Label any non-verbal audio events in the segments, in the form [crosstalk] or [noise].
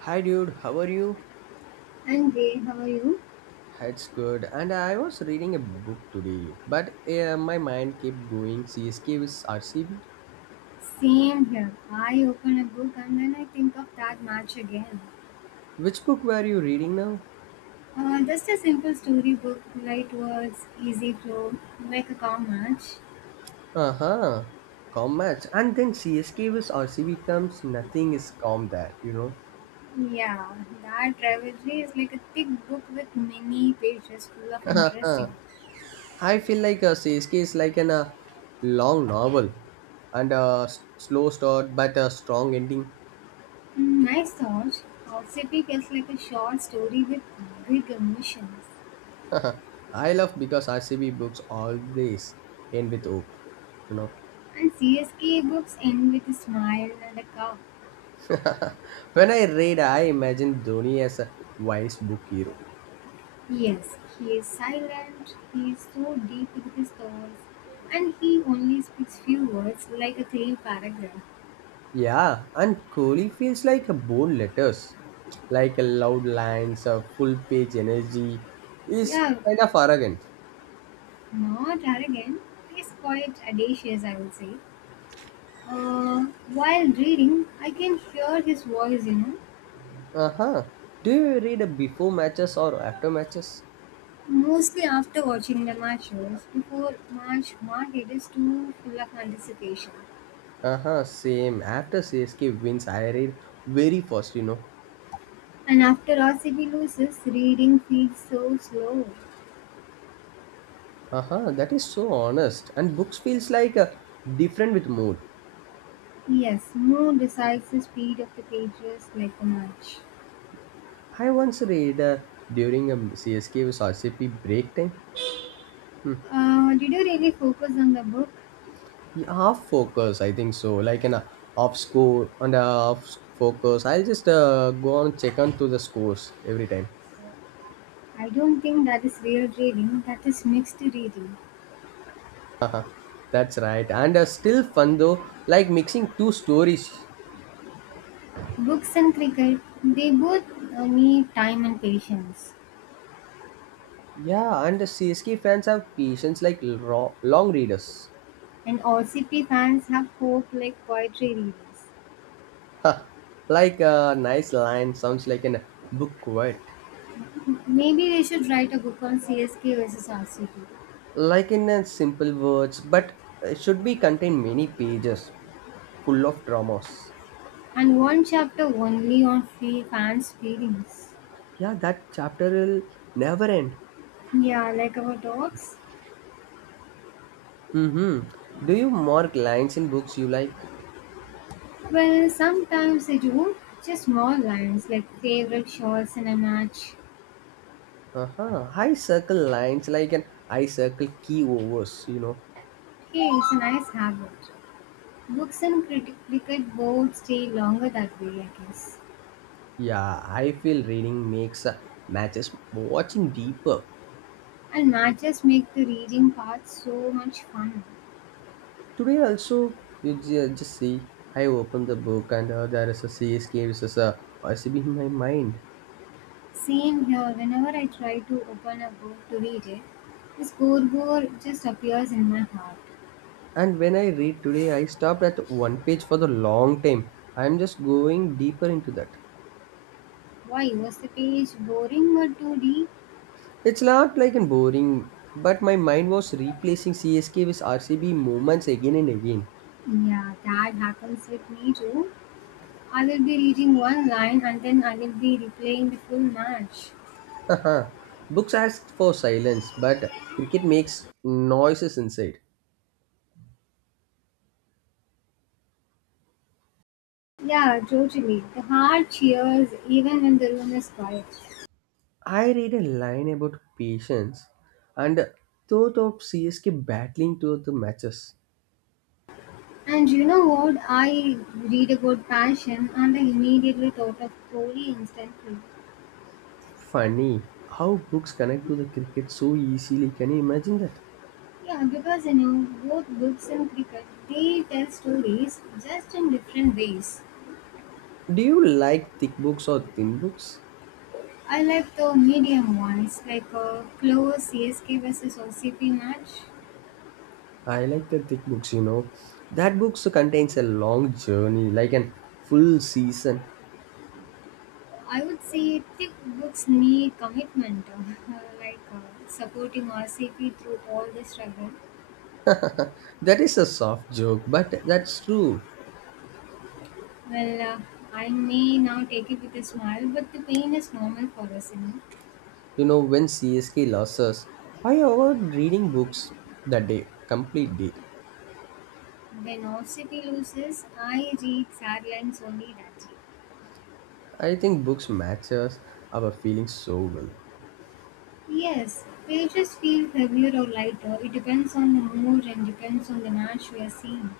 Hi dude, how are you? And am great. How are you? It's good. And I was reading a book today, but my mind kept going CSK with RCB. Same here. I open a book and then I think of that match again. Which book were you reading now? Just a simple storybook, light words, easy flow, like a cow match. Uh-huh. Calm match. And then CSK with RCB comes, nothing is calm there, you know. [laughs] Yeah, that rivalry is like a thick book with many pages full of Uh huh. interesting. I feel like CSK is like an long novel and slow start but a strong ending. Mm, nice thoughts. Gossipy feels like a short story with big emotions. [laughs] I love because RCB books always end with hope, you know. And CSK books end with a smile and a cow. When I read, I imagine Dhoni as a wise book hero. Yes, he is silent, he is so deep in his thoughts, and he only speaks few words like a clean paragraph. Yeah, and Kohli feels like a bold letters, like a loud lines, a full page energy. Is Yeah, kind of arrogant. not arrogant, he is quite audacious, I would say. Uh, while reading, I can hear his voice, Uh huh. Do you read a before matches or after matches? mostly after watching the matches, before March market is too full of anticipation. Uh huh. Same. After CSK wins, I read very fast. You know. And after RCB loses, reading feels so slow. Uh huh. That is so honest. And books feels like a different with mood. Yes, no decides the speed of the pages like a match. I once read during a C S K CSK versus RCP break time. Hmm. Did you really focus on the book? Yeah, half focus, I think so. Like an off score and a off focus. I'll just go on check on to the scores every time. I don't think that is real reading, that is mixed reading. That's right. And still fun though, like mixing two stories. Books and cricket, they both need time and patience. Yeah, and the CSK fans have patience like long readers. [laughs] And RCP fans have hope like poetry readers. Ha, like a nice line sounds like an book quote. Maybe they should write a book on CSK versus RCP, Like in simple words, but it should be contain many pages full of dramas. and one chapter only on fans' feelings. Yeah, that chapter will never end. Yeah, like our dogs. Mm-hmm. Do you mark lines in books you like? Well, sometimes I do. Just small lines like favorite shots in a match. Uh-huh. I circle lines like an I circle key overs, you know. Hey, it's a nice habit. Books and cricket both stay longer that way, I guess. Yeah, I feel reading makes matches watching deeper. And matches make the reading part so much fun. Today also, you just see, I open the book and there is a CSK versus a RCB in my mind. Same here, whenever I try to open a book to read it, the scoreboard just appears in my heart. And when I read today, I stopped at one page for the long time. I'm just going deeper into that. Why was the page boring or too deep? It's not like in boring, but my mind was replacing CSK with RCB moments again and again. Yeah, that happens with me too. I will be reading one line and then I will be replaying the full match. Haha. Books ask for silence, but cricket makes noises inside. Yeah, totally. The heart cheers even when the room is quiet. I read a line about patience and thought of CSK battling to the matches. And you know what? I read about passion and I immediately thought of Kohli instantly. Funny how books connect to the cricket so easily. Can you imagine that? Yeah, because both books and cricket, they tell stories just in different ways. Do you like thick books or thin books? I like the medium ones, like a close CSK versus OCP match. I like the thick books, you know. That books contains a long journey, like an full season. I would say thick books need commitment, [laughs] like supporting RCP through all the struggle. That is a soft joke, but that's true. Well, I may now take it with a smile, but the pain is normal for us. You know, when CSK lost us, I avoid reading books that day, complete day. When RCP loses, I read sad lines only that day. I think books matches our feelings so well. Yes, pages feel heavier or lighter. It depends on the mood and depends on the match we are seeing.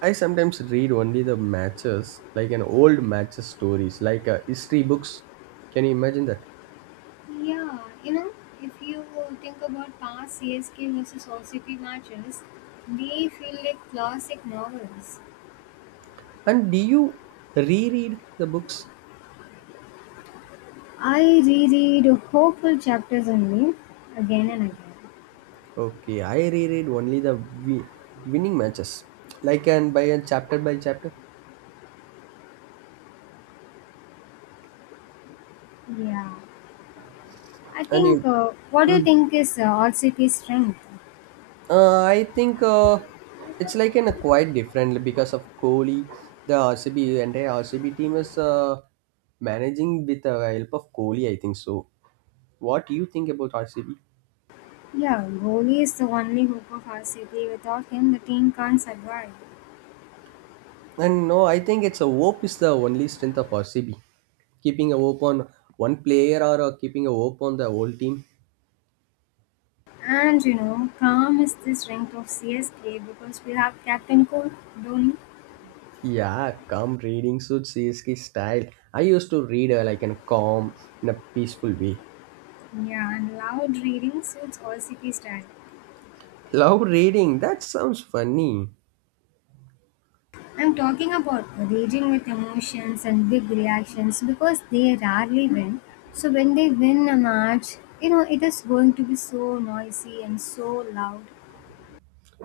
I sometimes read only the matches, like an old matches stories, like history books. Can you imagine that? Yeah, if you think about past CSK versus OCP matches, they feel like classic novels. And do you reread the books? I reread hopeful chapters only, again and again. Okay, I reread only the winning matches, like and by a chapter by chapter. Yeah, I And think, you, what do you Mm. think is R C P's strength? I think it's like in a quite different like, because of Kohli, the RCB entire RCB team is managing with the help of Kohli. I think so. What do you think about RCB? Yeah, goalie is the only hope of RCP. Without him, the team can't survive. And no, I think it's a hope is the only strength of RCB. Keeping a hope on one player or keeping a hope on the whole team. And calm is the strength of CSK because we have Captain Cool, Dhoni. Yeah, calm reading suits CSK style. I used to read like in a calm, in a peaceful way. Yeah, and loud reading suits all city style. Love reading, that sounds funny. I'm talking about raging with emotions and big reactions because they rarely win. So when they win a match, it is going to be so noisy and so loud.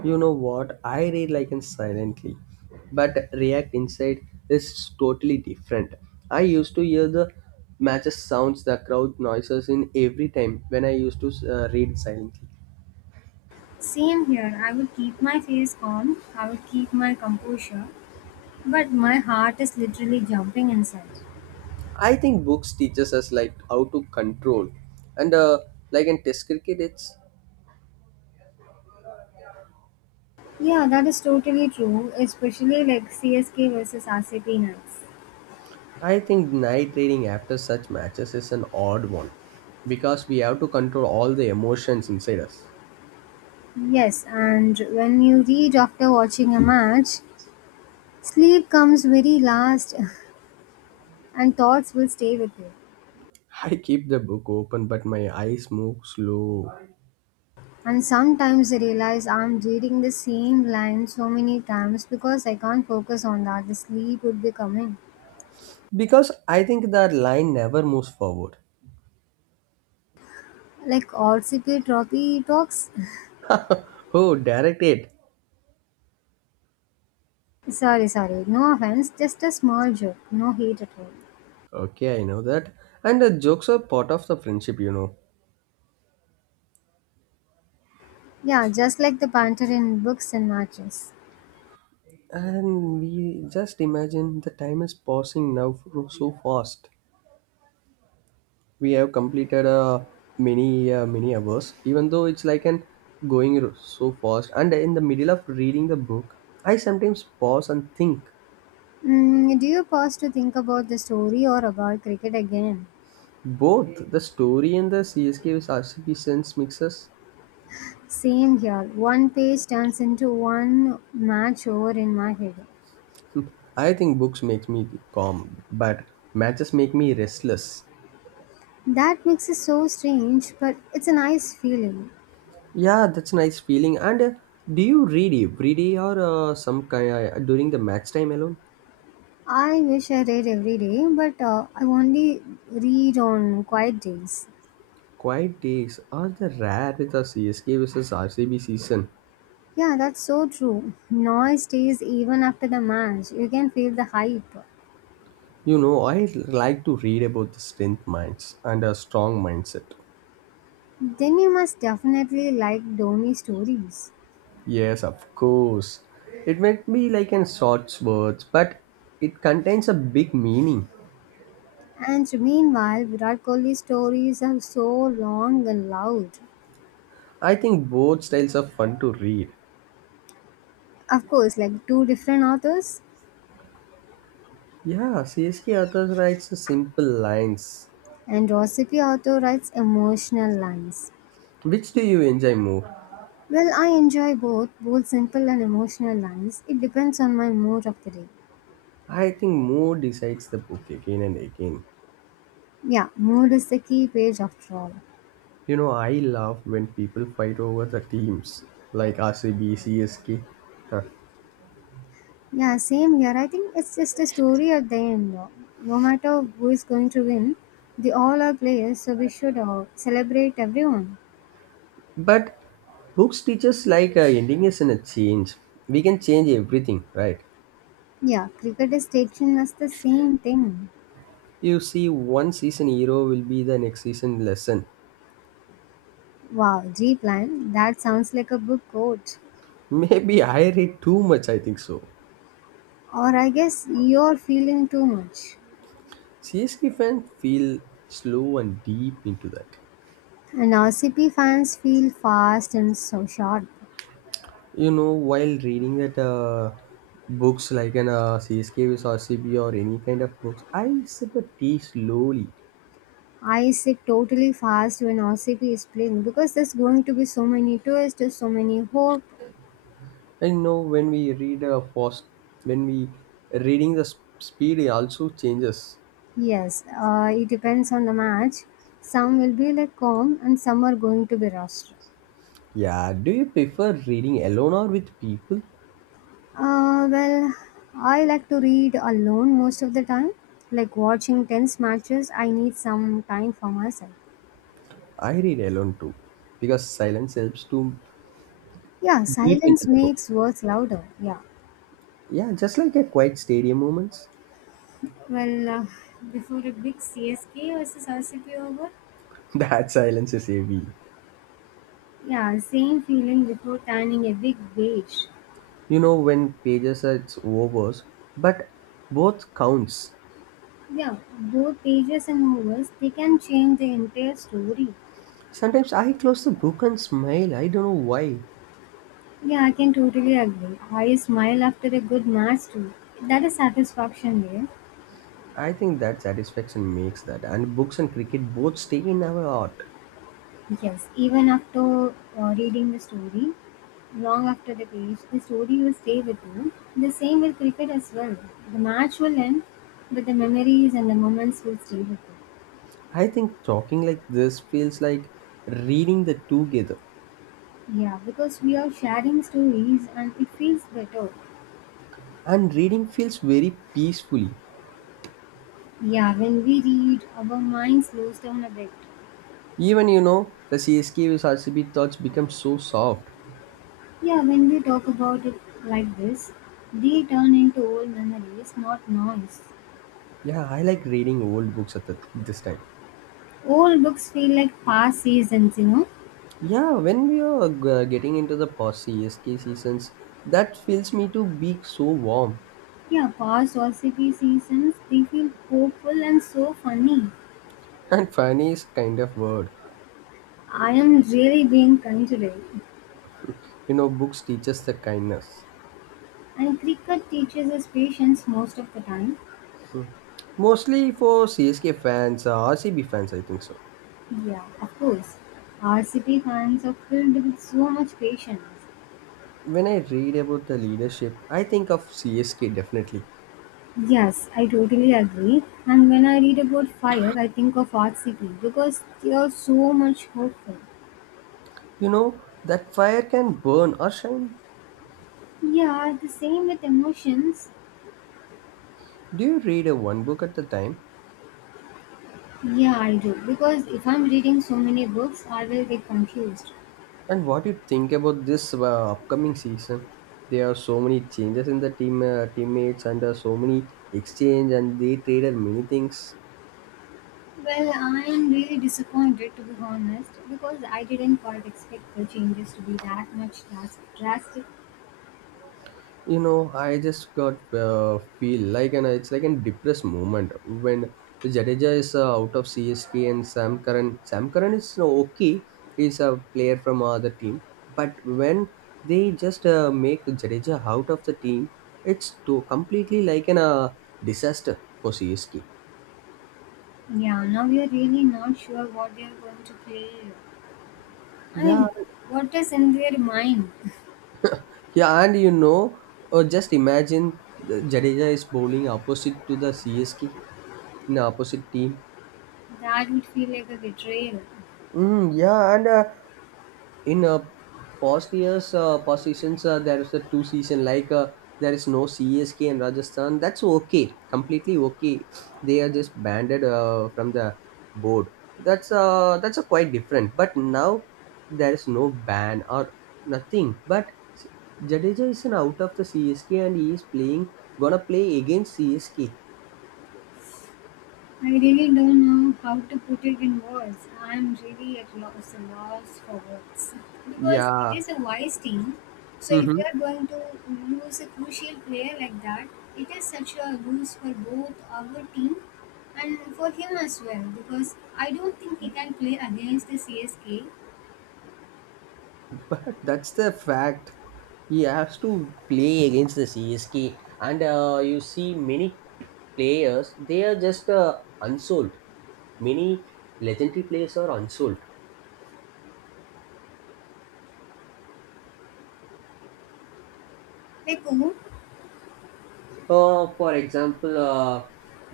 You know what? I read like in silently, but React Inside is totally different. I used to hear the matches sounds, the crowd noises in every time when I used to read silently. Same here, I would keep my face calm, I would keep my composure, but my heart is literally jumping inside. I think books teaches us like how to control, and like in Test cricket, it's Yeah, that is totally true, especially like CSK versus RCP nights. I think night reading after such matches is an odd one because we have to control all the emotions inside us. Yes, and when you read after watching a match, sleep comes very last, [laughs] and thoughts will stay with you. I keep the book open but my eyes move slow And sometimes I realize I'm reading the same line so many times because I can't focus on that. The sleep would be coming. because I think that line never moves forward. Like RCP trophy talks. Oh, direct it. [laughs] Sorry, sorry. No offense. Just a small joke. No hate at all. Okay, I know that. And the jokes are part of the friendship, you know. Yeah, just like the panther in books and matches. And we just imagine the time is passing now so fast. We have completed many hours even though it's like an going so fast, and in the middle of reading the book, I sometimes pause and think Mm, do you pause to think about the story or about cricket again? both the story and the CSK with RCP sense mixes. [laughs] Same here. One page turns into one match over in my head. Hmm. I think books make me calm, but matches make me restless. That mix is so strange, but it's a nice feeling. Yeah, that's a nice feeling, and do you read every day or some kind during the match time alone? I wish I read every day, but I only read on quiet days. Quiet days are the rare with the CSK versus RCB season. Yeah, that's so true. Noise stays even after the match. You can feel the hype. You know, I like to read about the strength minds and a strong mindset. Then you must definitely like Dhoni stories. Yes, of course. It might be like in short words, but it contains a big meaning. And meanwhile, Virat Kohli's stories are so long and loud. I think both styles are fun to read. Of course, like two different authors, Yeah, CSK authors writes simple lines. and Rosipi author writes emotional lines. Which do you enjoy more? Well, I enjoy both, both simple and emotional lines. It depends on my mood of the day. I think more decides the book again and again. Yeah, mood is the key page after all. You know, I love when people fight over the teams like RCB, CSK. Huh. Yeah, same here. I think it's just a story at the end. No no matter who is going to win, they all are players, so we should celebrate everyone. But books teach us like ending is in a change. We can change everything, right? Yeah, cricket is teaching us the same thing. You see, one season hero will be the next season lesson. Wow, G plan. That sounds like a book quote. [laughs] Maybe I read too much, I think so. Or I guess you're feeling too much. CSK fans feel slow and deep into that. And RCP fans feel fast and so short. You know, while reading that books like an CSK with RCB or any kind of books, I sip a tea slowly. I sit totally fast when OCP is playing because there's going to be so many twists, so many hope. I know when we read a fast, when we reading the speed also changes. Yes, it depends on the match. Some will be like calm and some are going to be rushed. Yeah, do you prefer reading alone or with people? Well, I like to read alone most of the time. Like watching tense matches, I need some time for myself. I read alone too because silence helps to Yeah, deep silence into the book. makes words louder. Yeah. Yeah, just like a quiet stadium moments. Well, before a big CSK versus RCB over. [laughs] That silence is heavy. Yeah, same feeling before turning a big page. You know when pages are it's over, but both counts. Yeah, both pages and novels, they can change the entire story. Sometimes I close the book and smile. I don't know why. Yeah, I can totally agree. I smile after a good match too. That is satisfaction there. I think that satisfaction makes that. And books and cricket both stay in our heart. Yes, even after reading the story, long after the page, the story will stay with you. The same with cricket as well. The match will end, but the memories and the moments will stay with you. I think talking like this feels like reading the together. Yeah, because we are sharing stories and it feels better. And reading feels very peacefully. Yeah, when we read, our mind slows down a bit. Even you know the CSK with RCB thoughts become so soft. Yeah, when we talk about it like this, they turn into old memories, not noise. Yeah, I like reading old books at the, this time. Old books feel like past seasons. Yeah, when we are getting into the post CSK seasons, that feels me to be so warm. Yeah, past OCP seasons, they feel hopeful and so funny. [laughs] And funny is kind of word. I am really being kind today. You know, books teach us the kindness. And cricket teaches us patience most of the time. Hmm. Mostly for CSK fans, RCB fans, I think so. Yeah, of course. RCP fans are filled with so much patience. When I read about the leadership, I think of CSK definitely. Yes, I totally agree. And when I read about fire, I think of Art City because they are so much hopeful. You know, that fire can burn or shine. Yeah, the same with emotions. Do you read a one book at a time? Yeah, I do. Because if I'm reading so many books, I will get confused. And what do you think about this upcoming season? There are so many changes in the team teammates and so many exchange and they traded many things. Well, I am really disappointed to be honest because I didn't quite expect the changes to be that much drastic. You know, I just got feel like, and it's like a depressed moment when Jadeja is out of CSK, and Sam Curran, Sam Curran is okay, he's a player from other team, but when they just make Jadeja out of the team, it's to completely like an disaster for CSK. Yeah, now we are really not sure what they are going to play. I Yeah. mean, what is in their mind? [laughs] Yeah, and you know, just imagine the Jadeja is bowling opposite to the CSK, in the opposite team. That would feel like a betrayal. Mm, yeah, and in past years, past seasons, there is a two season like there is no CSK in Rajasthan, that's okay, completely okay, they are just banded from the board, that's that's a quite different, but now there is no ban or nothing, but Jadeja is an out of the CSK and he is playing gonna play against CSK. I really don't know how to put it in words. I'm really at loss, a loss for words. Because it Yeah. is a wise team. So if Hmm. you are going to lose a crucial player like that, it is such a lose for both our team and for him as well. Because I don't think he can play against the CSK. But that's the fact. He has to play against the CSK, and you see many players. They are just unsold. Many legendary players are unsold. Like, oh, For example,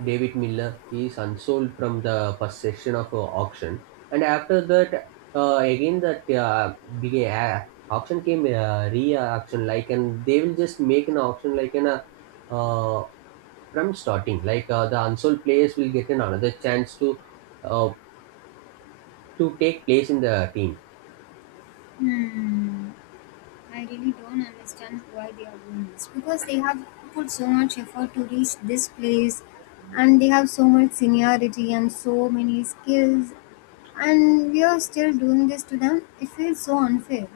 David Miller is unsold from the first session of auction, and after that, again that began auction came re-auction like, and they will just make an auction like an uh, from starting. Like the unsold players will get an another chance uh, to take place in the team. hmm. I really don't understand why they are doing this because they have put so much effort to reach this place and they have so much seniority and so many skills, and we are still doing this to them. It feels so unfair.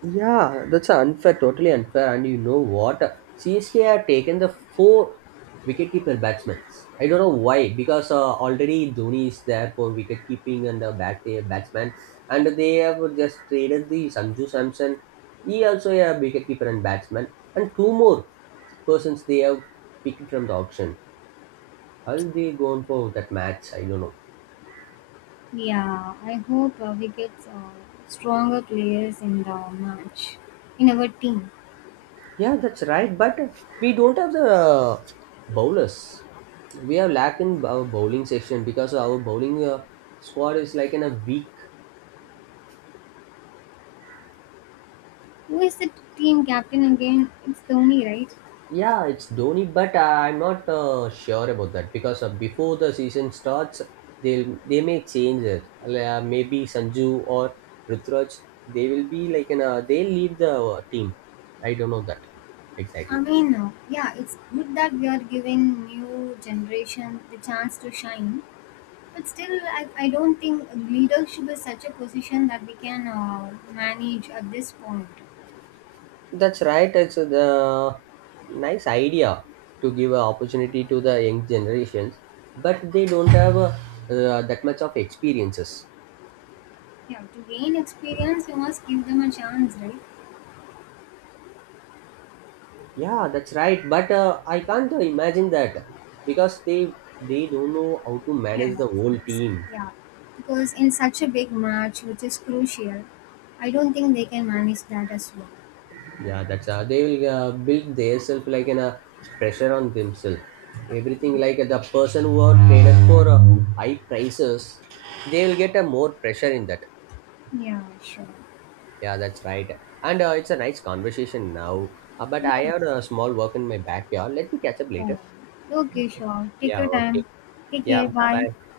Yeah, that's unfair, totally unfair. And you know what? CSK have taken the four wicketkeeper batsmen. I don't know why, because already Dhoni is there for wicketkeeping and the batsman, and they have just traded the Sanju Samson. He also a wicketkeeper and batsman, and two more persons they have picked from the auction. How they gone for that match? I don't know. Yeah, I hope we get stronger players in the match in our team. Yeah, that's right. But we don't have the bowlers. We have lack in our bowling section because our bowling squad is like in a weak. Who is the team captain again? It's Dhoni, right? Yeah, it's Dhoni, but I'm not sure about that because before the season starts, they may change it. Like, maybe Sanju or Rutraj, they will be like in a, they'll leave the team. I don't know that I exactly. mean, yeah, it's good that we are giving new generation the chance to shine. But still, I don't think leadership is such a position that we can manage at this point. That's right. It's the nice idea to give an opportunity to the young generations, but they don't have that much of experiences. Yeah, to gain experience, we must give them a chance, right? Yeah, that's right. But I can't imagine that because they don't know how to manage Yeah, the of whole course. team. Yeah, because in such a big match, which is crucial, I don't think they can manage that as well. Yeah, that's they will build themselves like an pressure on themselves. Everything like the person who are traded for high prices, they will get a more pressure in that. Yeah, sure. Yeah, that's right. And it's a nice conversation now. But I Yeah. have a small work in my backyard. Let me catch up Oh, later. okay, sure. Take Yeah, your okay. time. Take Yeah, care. bye Bye. bye.